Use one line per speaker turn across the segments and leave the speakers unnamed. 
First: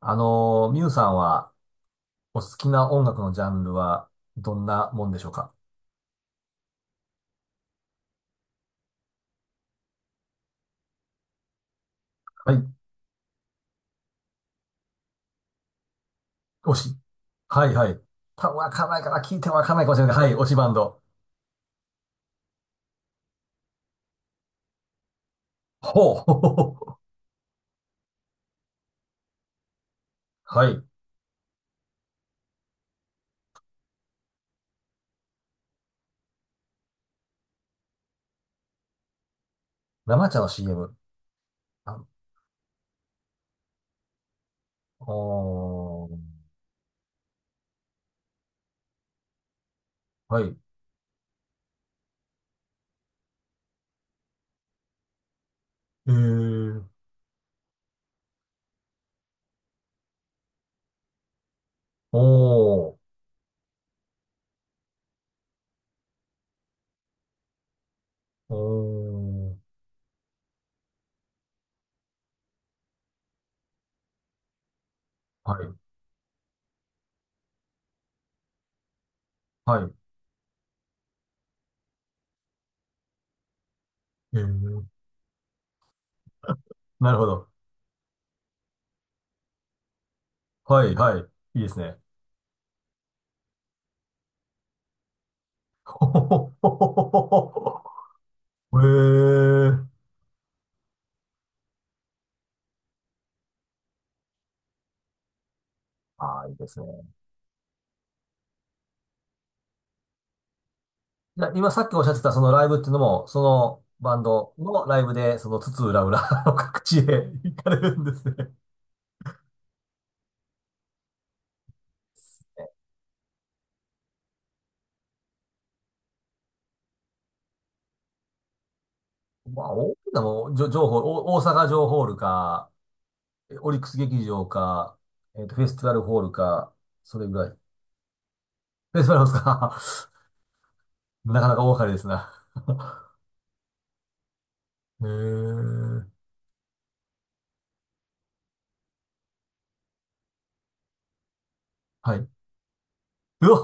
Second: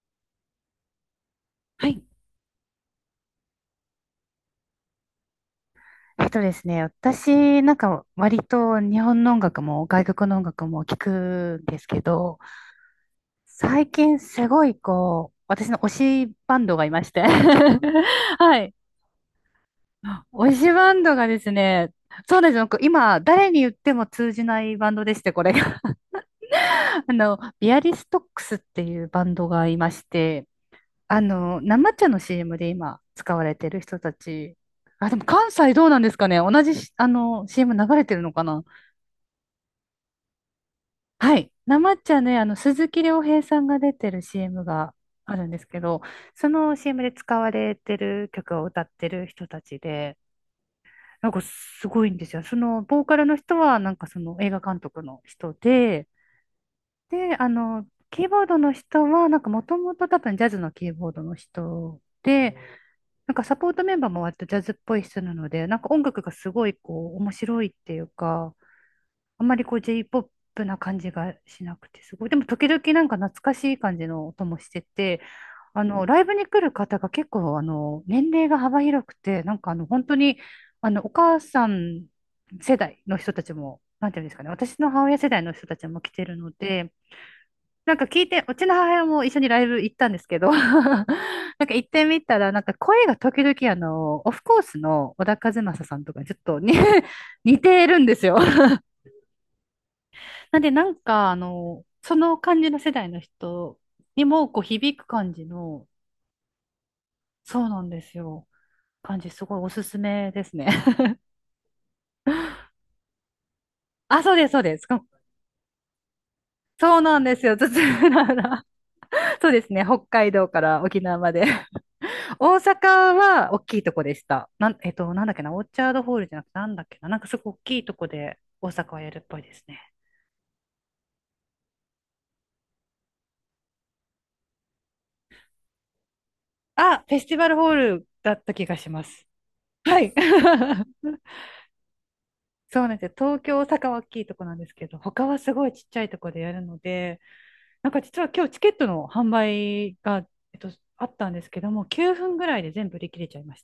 ミュウさんは、
はい。
お好きな音楽のジャンルは、どんなもんでしょうか？
えっとですね、私なんか割と日本の音楽も外国の音楽も聞くんですけど、
はい、
最近すごい私の推しバン
推
ドがい
し。
まして。
はい、はい。
は
わ
い。
かんないかな、聞いてもわかんないかもしれないけど。はい、推し
推
バ
し
ン
バ
ド。
ンドがですね、そうなんですよ。今、誰に言っても通じないバンドでして、これが。
ほう。ほうほうほう。
ビアリストックスっていうバンドがいまして、
はい。
生茶の CM で今使われてる人たち、あ、でも関西どうなんですかね同じし、CM 流れてるのかな。
生茶の CM。
はい。なまっ
あ、
ちゃんね、鈴木亮平さんが出てる CM があるんですけど、
おー。
その CM で使われてる曲を歌ってる人たちで、
はい。
すごいんですよ。その、ボーカルの人は、その映画監督の人で、
えー。
で、キーボードの人は、もともと多分ジャズのキーボードの人で、
おー。
サポートメンバーも割とジャズっぽい人なので、音楽がすごい面白いっていう
お
か、あんまり
ー。
J-POP な感じがしなくて、すごい。でも時々懐かしい感じの音もしてて、
はい。
ライブに来る方が結構、年齢が幅広くて、
はい。
本当に、お母さん世代の人たちも、なんていうんです
え
かね、私
ー。
の母親世代の人たちも来てるので、
なるほど。
聞いて、うちの母親も一緒にライブ行ったんですけど、
はい、はい。いいです
行っ
ね。
てみたら、声が時々、オフコースの小田和 正さん
ほ
と
ほ
かちょっと
ほ
ね、
ほ
似
ほほ
てる
ほ。
んですよ。
えー。
なんで、その感じの世代の人にも、響く感じの、
ああ、いいですね。
そうなんですよ。感じ、すごいおすすめですね。
いや、今さっきおっしゃってたそのライブっていうのも、そのバン
あ、そうです、
ド
そうで
の
す。
ライブで、その津々浦々の、 各地
そ
へ
うなんです
行
よ。津
かれるん
々
です
浦
ね。
々。そうですね。北海道から沖縄まで。大阪は大きいとこでした。なん、えっと、なんだっけな、オーチャードホールじゃなくて、なんだっけな、すごい大きいとこで大阪はやるっぽいで
ま
す
あ、
ね。
大きなもんじょ情報、お大阪城ホールか、オリックス劇場か、フェスティバルホールか、
あ、フ
そ
ェ
れ
ステ
ぐ
ィ
ら
バ
い。
ル
フ
ホールだった気がし
ェ
ま
スティバルホー
す。
ルです
は
か？
い。
なかなか大掛かりですな。
そうなんですよ。東京、大阪は大きいとこなんですけど、
へ
他はすごいちっちゃいと
え。
こでやるので、実は今日チケットの販売が、えっと、あったんですけども、9
はい。
分ぐらいで全部売り切れちゃい
う
まし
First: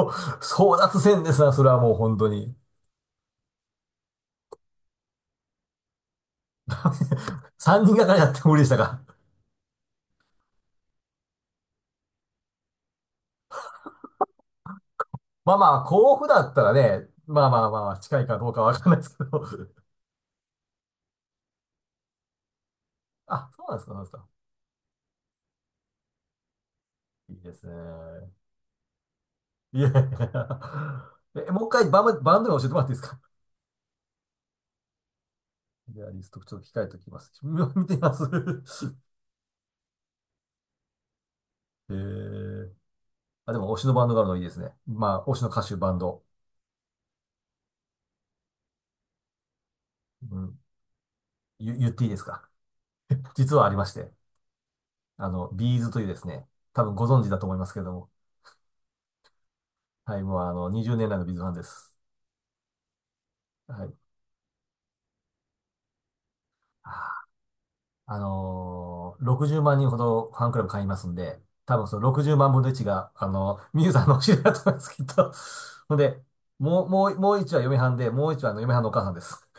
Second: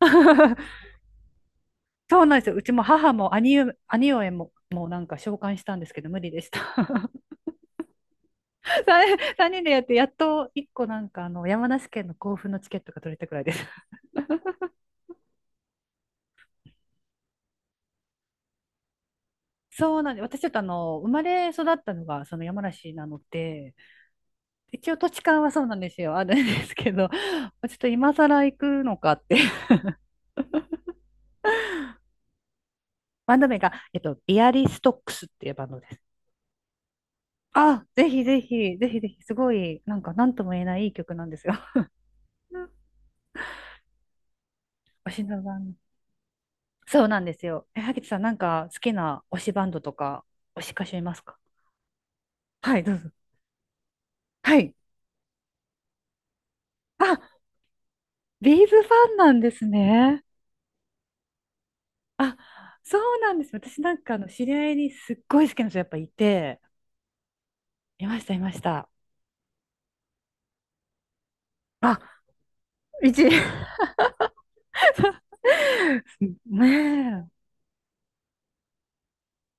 た。
争奪戦ですな、それはもう本
そう
当
なんです
に。
よ。うちも母も兄上も、もうなんか召喚したんですけど、無理でした。
3人がかりやっても無理でしたか？
3、人でやって、やっと1個山梨県の甲府のチケットが取れたくらいです。
まあまあ、甲府だったらね、まあまあまあ、近いかどうかわかんないですけど。
そうなんです。私ちょっと生まれ育ったのがその山梨なの
あ、そうな
で、
んですか、そうなんですか。
一応土地勘はそうなんですよ。あるんですけど、ちょ
いいです
っと今
ね。
更行くのかって。
いやいやいや。え、もう一回バンド名教えてもらっていいですか？
バンド名が、ビアリストックスっていうバンドで
ギ
す。
タリスト、ちょっと控えておきます。見
あ、
見てみ
ぜ
ま
ひ
す。
ぜひ、ぜひ ぜひ、すごい、なんとも言えないいい曲なんですよ。
え
うん、
ー、あ、でも推しのバンドがあるのいいですね。
推し
まあ、推
の
しの
バ
歌
ン
手、
ド。
バンド。
そうなんですよ。え、萩トさん、好きな推しバンドとか、
うん、
推し歌手いますか？
言っていいですか？
はい、どうぞ。
実はありまして、
はい。
あの、ビーズというですね、多分ご
あ、
存知だと思いますけれども、
ビーズファンなんです
はい、
ね。
もうあの、20年来のビーズファンです。
あ、そうなんです。私
は
な
い。
んか、あの、知り合いにすっごい好きな人やっぱいて、
あ
いました、いました。
60万人ほどファンクラブ会員いますんで、多分その
あ、
60万分の1が、
一
あ のミユさんのお知り合いだと思います、きっと。ほんで、
ね
もう1は嫁はんで、もう1はあの嫁はんのお母さんです。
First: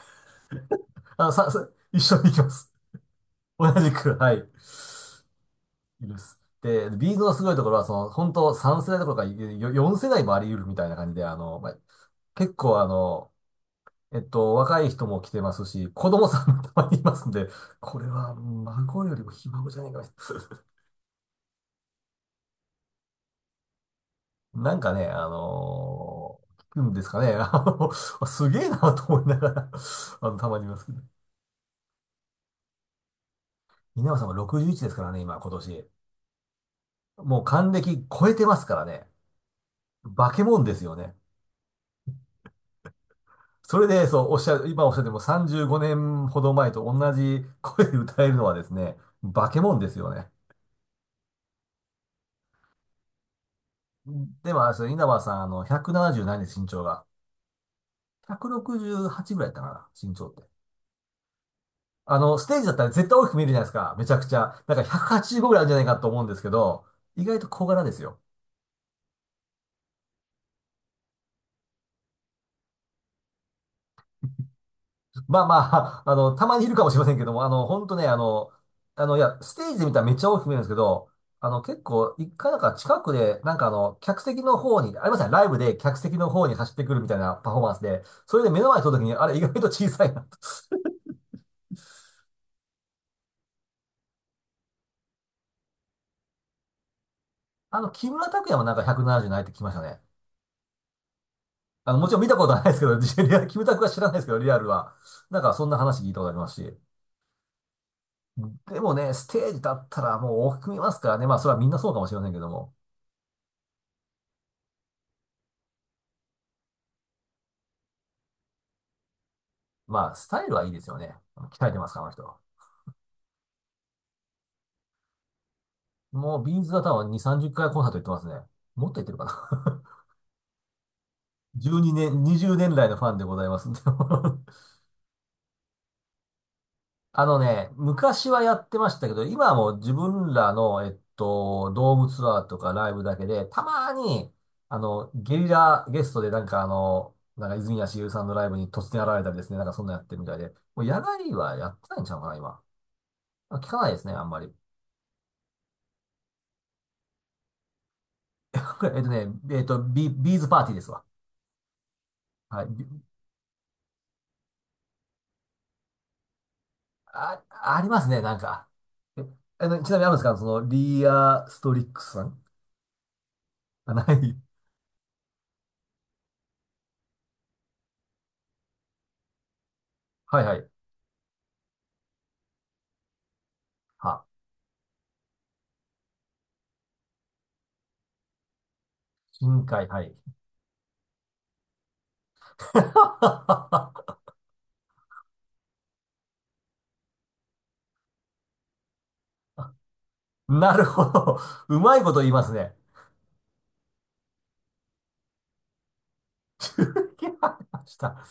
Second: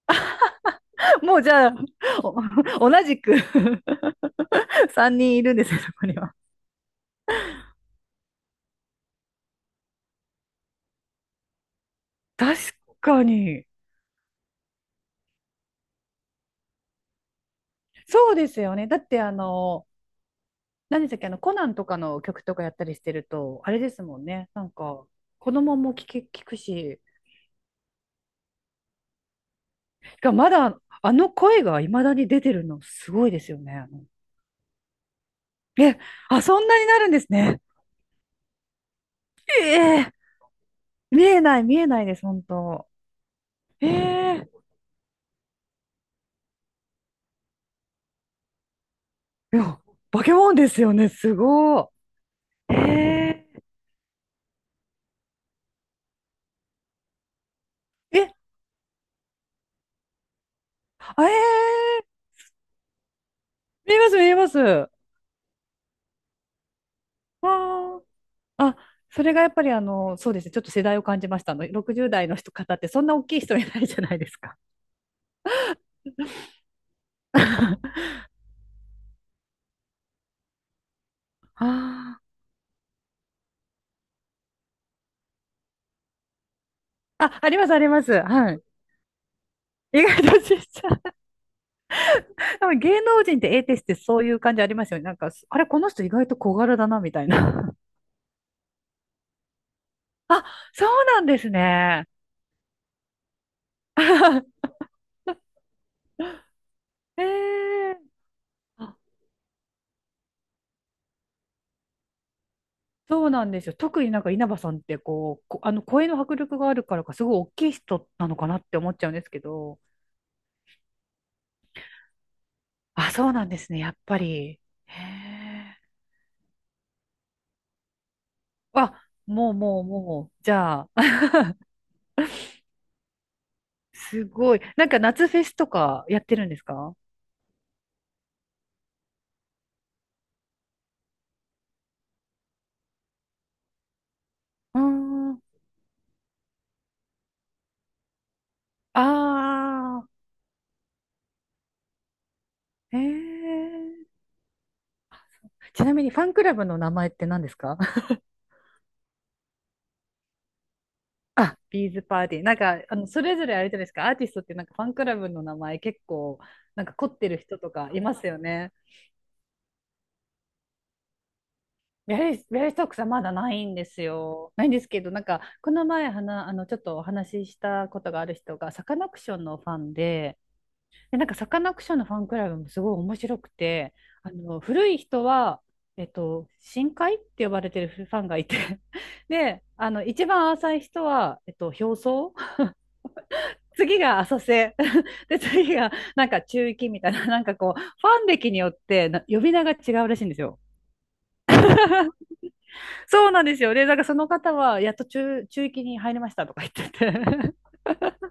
あ
え。
の、
もうじゃあ、
一緒に行きます。
お同じく。
同じく、はい。
3人いるんですよ、そ
い
こ
る
に
で
は。
す。で、ビーズのすごいところは、その、本当3世代どころかよ4世代もあり得るみたいな感じで、あの、まあ、結
確
構あ
か
の、
に。
若い人も来てますし、子供さんもたまにいますんで、これ
そう
は
ですよね。だ
孫
っ
よ
て
り
あ
もひ孫じゃ
の、
ないかな。
何でしたっけ、あの、コナンとかの曲とかやったりしてると、あれですもんね。
なんかね、
子供も聞く
聞くん
し、
ですかね。あの、あすげえなと思いながら、 あ
が
の、た
ま
まにいま
だ
すけど。
声が未だに出てるのすごいですよね。
稲葉さんは61ですからね、今、今年。
え、あ、そんなになるんです
もう
ね。
還暦超えてますからね。
ええ。
化け物ですよね。
見えない、見えないです、本当。
それ
え
で、そう、おっし
え、
ゃる、今おっしゃっても35年ほど前と同じ声で歌えるのはですね、化
い
け物
や、
ですよ
化
ね。
け物ですよね。すごい。え
でも、あれですよ稲葉さん、あの、170何です、身長が。
ー、え、
168ぐらいだったかな、身長って。
あ、えー、
あの、ステージだったら絶対大きく見えるじゃないですか。
見え
め
ま
ち
す、
ゃく
見
ち
えます。
ゃ。なんか
わ
185ぐらいあるんじゃないかと思うんですけど、意外と小柄です
ー、
よ。
あ、それがやっぱりそうですね、ちょっと世代を感じました。60代の人方ってそんな大きい人いないじゃないですか。
まあまあ、あの、たまにいるかもしれませんけども、あの、ほんとね、いや、ステージで見たらめっちゃ大きく見えるんですけど、あの、結構、
あ
一回なんか近くで、なんかあの、客席の方に、ありましたね、ライブで客席の方に走ってくるみたい
ー、
な
あ、あ
パフ
り
ォー
ま
マ
す、
ン
あ
ス
り
で、
ます。
それで
は
目
い。
の前に撮るときに、あれ意外と小
意
さいな
外
と。
とちっちゃい。でも芸能人って A テスってそういう感じありますよね。あれ、この人意外と小柄だな、みたいな。
あの、木村拓哉もなんか170ななじゅうないって聞きましたね。
あ、そうなんです
あの、
ね。
もちろん見たことはないですけど、リアル木村拓哉は知らないですけど、リア ルは。なんかそんな話聞いたことありますし。
えー、
でもね、ステージ立ったらもう大きく見えますからね。まあ、それはみんなそうかもしれませんけども。
そうなんですよ。特に稲葉さんってこう、あの声の迫力があるからか、すごい大きい人なのかなって思っちゃうんですけど、
まあ、スタイルはいいですよね。鍛えてますから、あの人。
あ、そうなんですね、やっぱり。へえ。
もう、ビーズは多分2、30回コンサート行ってますね。もっ
あ、
と行ってるか
もうも
な。
うもう、じゃあ、
12年、20年来のファンでございますんで。
すごい。夏フェスとかやってるんですか？
あのね、昔はやってましたけど、今はもう自分らの、ドームツアーとかライブだけで、たまに、あ
うー
の、ゲ
ん。
リラゲストでなんかあの、なんか泉谷しげるさんのライブに突然現れたりですね、なんかそんなや
あ
ってるみたいで、もう野外はやってないんちゃうかな、今。
ー、へ
あ、聞かないです
え。
ね、あんまり。
ちなみにファンクラブの名前って何ですか？
えっとね、えっと、ビーズパーティーですわ。
あ、ビーズパーティー。
はい。
それぞれあれじゃないですか、アーティストってファンクラブの名前結構、凝ってる
あ、
人と
あり
か
ま
い
す
ま
ね、
す
なん
よ
か。
ね。
え、あの、ちなみにあるんですかその、リアストリックスさん？
ビアリストックさんまだないんで
あ、
す
ない。
よ。ないんですけど、この前はな、ちょっとお話ししたことがある人が、サカナクションのファンで、
はいはい。
で、サカナクションのファンクラブもすごい面白くて、
は、
古い人は、深海って呼ばれてるファンがいて、で、
深海、はい。
一番浅い人は、表層、次が 浅瀬、で、次が、中域みたいな、ファン歴によってな呼び名が違うらしいんですよ。
なるほど。うまいこと言いますね。
そうなんですよ。で、なんからその方は、やっと中、中域に入りましたとか言
中
って
継
て。
あり ました。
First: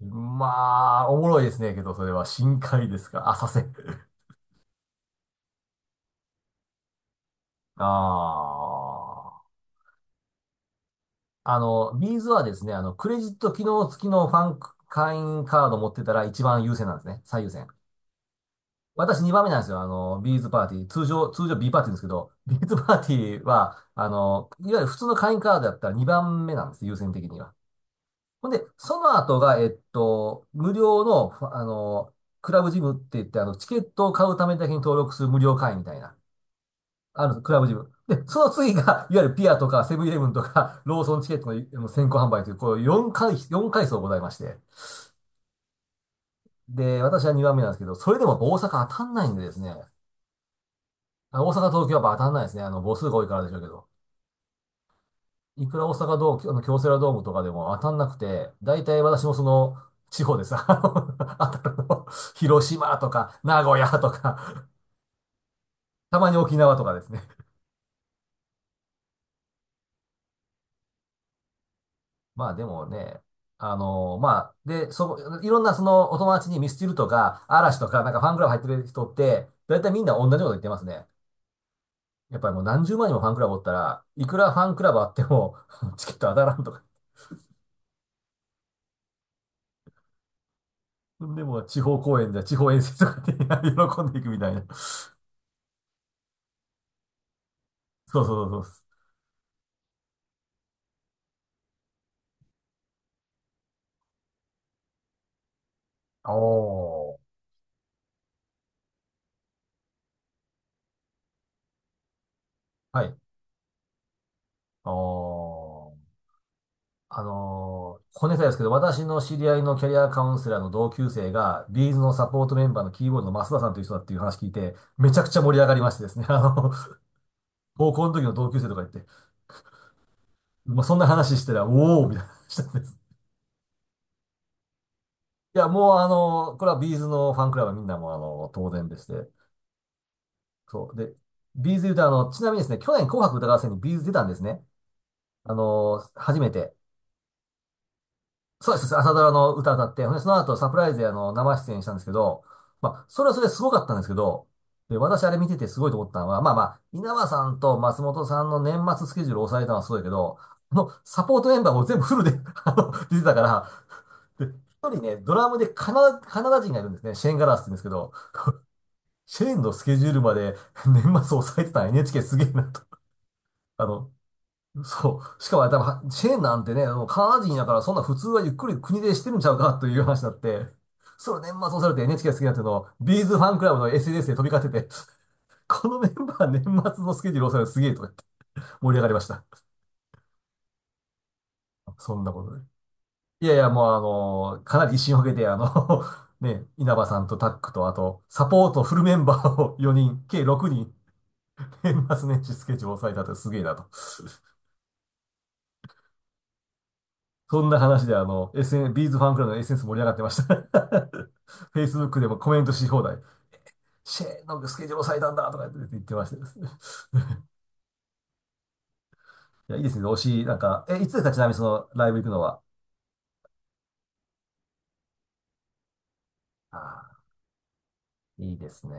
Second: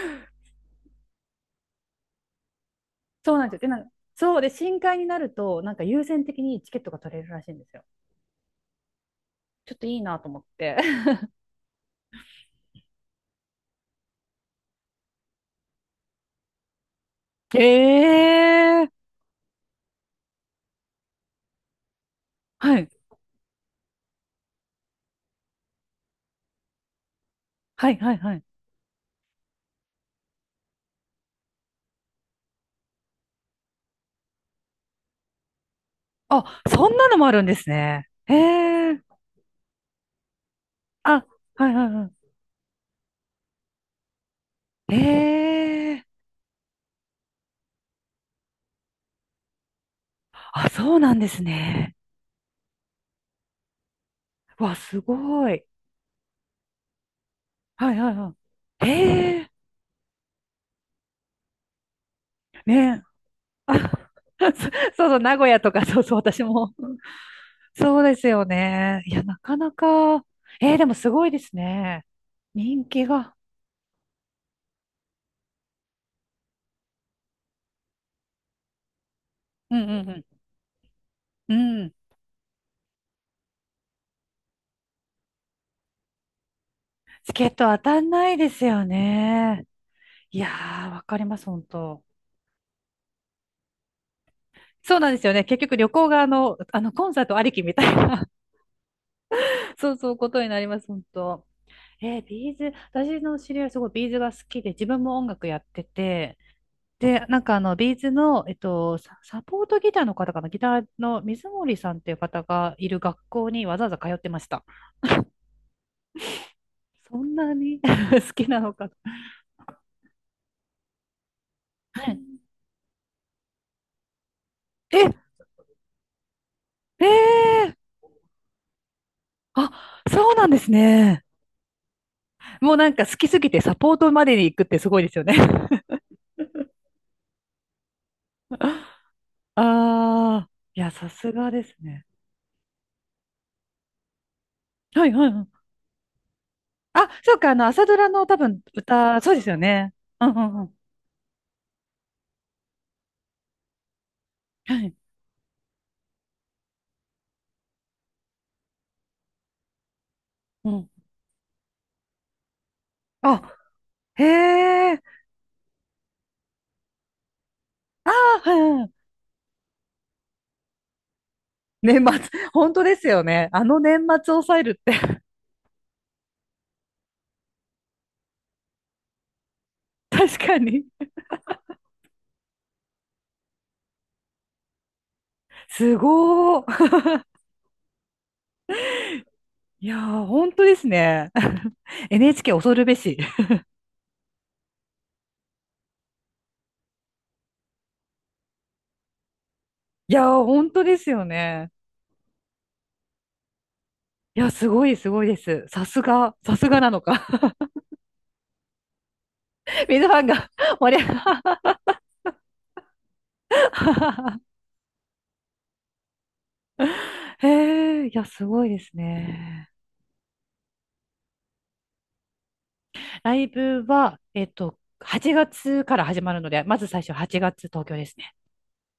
まあ、おもろいですね、けど、それは深海ですか、
そう
浅
なんで
瀬？
すよ。で、深海になると、優先的にチケットが取れるらしいんです
あ
よ。
あ。
ちょっといいなと思って。
あの、ビーズはですね、あの、クレジット機能付きのファンク会員カード持ってたら一番優先なんですね。最優先。
へえ。
私2番目なんですよ。あの、ビーズパーティー。通常 B パーティーですけど、ビーズ
はい。
パーティーは、あの、いわゆる普通の会員カードだったら2番目なんです。優先的には。
はい、はい、はい。
ほんで、その後が、無料の、ふあの、クラブジムって言って、あの、チケットを買うためだけに登録する無料会員みたいな。
あ、そんなの
あ
も
るん
あ
です、
るん
ク
で
ラブ
す
ジム。
ね。
で、
へ
その次
え。
が、いわゆるピアとか、セブンイレブンとか、ロー
あ、
ソンチケットの
はい、
あ
は
の
い、
先
は
行販売という、こう4階層ございまして。
い。へえ。
で、私は2番目なんですけど、それでも大阪当たんないんでですね。
あ、そうなんです
大阪、東京は
ね。
やっぱ当たんないですね。あの、母数が多いからでしょうけど。
わ、すごい。
いくら大阪ドーム、あの京セラドームとかでも当た
は
ん
い、
な
はい、
く
は
て、大
い。
体私も
へ
そ
え。
の、地方です。あの当たるの広島
ね。
とか、名古屋とか、
そうそう、名古屋とか、そうそう、
たまに
私
沖
も。
縄とかですね。
そうですよね。いや、なかなか、えー、でもすごいですね。
まあで
人
も
気
ね、
が。
あのまあ、で、いろんなそのお友達にミスチルとか、嵐とか、なんかファンクラブ入ってる人って、だ
う
いた
ん
いみん
う
な同
ん
じこと言ってますね。
うん。うん。
やっぱりもう何十万人もファンクラブおったら、いくらファンクラブあっても、チケット当たらんとか。
チケット当たんないですよね。いやー、わかりま
で
す、
も、
本
地方
当。
公演じゃ地方遠征とかで、 喜んでいくみたいな。
そうなんですよね。結局旅行がコンサートありきみたい
そう
な。
そうそうそ
そうそう、ことになります、本当。えー、ビーズ、私の知り合いすごいビーズが好きで、自分も音楽やって
う。
て、
お
で、
ー。
ビーズの、サポートギターの方かな、ギターの水森さんっていう方がいる
はい。
学校にわざわざ通ってました。
おー。
そんなに
小
好
ネタ
き
です
な
けど、
のか。
私の知り合いのキャリアカウンセラーの同級生が、ビーズ
は
の
い。
サポートメンバーのキーボードの増田さんという人だっていう話聞いて、め
え、
ちゃくちゃ盛り上がりましてですね、あの、
えー、
高校の時の同級生とか言って、
あ、そうなんです
まあ、そんな
ね。
話してたら、おーみたいな話した
もう
んです。
好きすぎてサポートまでに行くってすごいですよね。
いや、もうこれはビーズのファンクラブはみんなもうあの、当然で
あ
して、
あ、い
そ
や、
う。
さ
で、
すがで
ビー
す
ズ言うと
ね。
あの、ちなみにですね、去年紅白歌合戦にビーズ出たんですね。
はいはいはい。
初めて。
あ、そうか、朝ドラの多分
そうです。朝
歌、
ドラ
そうです
の
よ
歌歌っ
ね。
て、ほんで
う
そ
ん
の
う
後
んう
サプ
ん。
ライズであの、生出演したんですけど、まあ、それはそれですごかったんですけど、
はい。
で、私あれ見ててすごいと思ったのは、まあまあ、稲葉さんと松本さんの年末スケジュールを抑えたのはすごいけど、
う
あ
ん。
の、サポートメンバーも全部フルで、 あの、出てたか
あ、
ら、
へ
で、一人
え。
ね、ドラムでカナダ人がいるんですね。シェーン・ガラスって言うんですけ
あ
ど、
あ、はい。
シェーンのスケジュールまで年末抑えてた
年末、
NHK すげえな
本当
と。
ですよね。あの
あ
年
の、
末抑えるっ
そ
て。
う。しかもあれ多分チェーンなんてね、もうカナダ人やからそんな普通はゆっくり国でしてるんちゃうかという 話にな
確
っ
か
て、
に。
それ年末をされて NHK が好きになっていうのを、ビーズファンクラブの SNS で飛び交ってて、こ
す
のメンバー
ご
年
ー。
末のスケジュールをされるすげえとか言って盛り上がりました。
いやー、本当ですね。
そんなこと
NHK
で。
恐るべし。
いやいや、もうあの、かなり威信をかけて、あの、 ね、稲葉さんとタックと、あと、サポートフルメンバーを4
い
人、
や
計
ー、
6
本当
人、
ですよね。
年末年始スケジュールを抑えたってすげえなと。
いや、すごい、すごいです。さすが、さすがなのか。
そんな話であの、ビーズファンクラブの SNS 盛り上
水
が
フ
って
ァン
まし
が
た。
盛り上 が
Facebook でもコメントし放題。シ ェーンのスケジュール押さえたんだとか言ってましたですね。
へえ、いや、すごいですね。
いや、いいですね。推し、なんか、え、いつですかちなみにそのライブ行くのは？
ライブは、8月から始まるので、
あ
まず最初
あ、
8月東京ですね。
いいですね。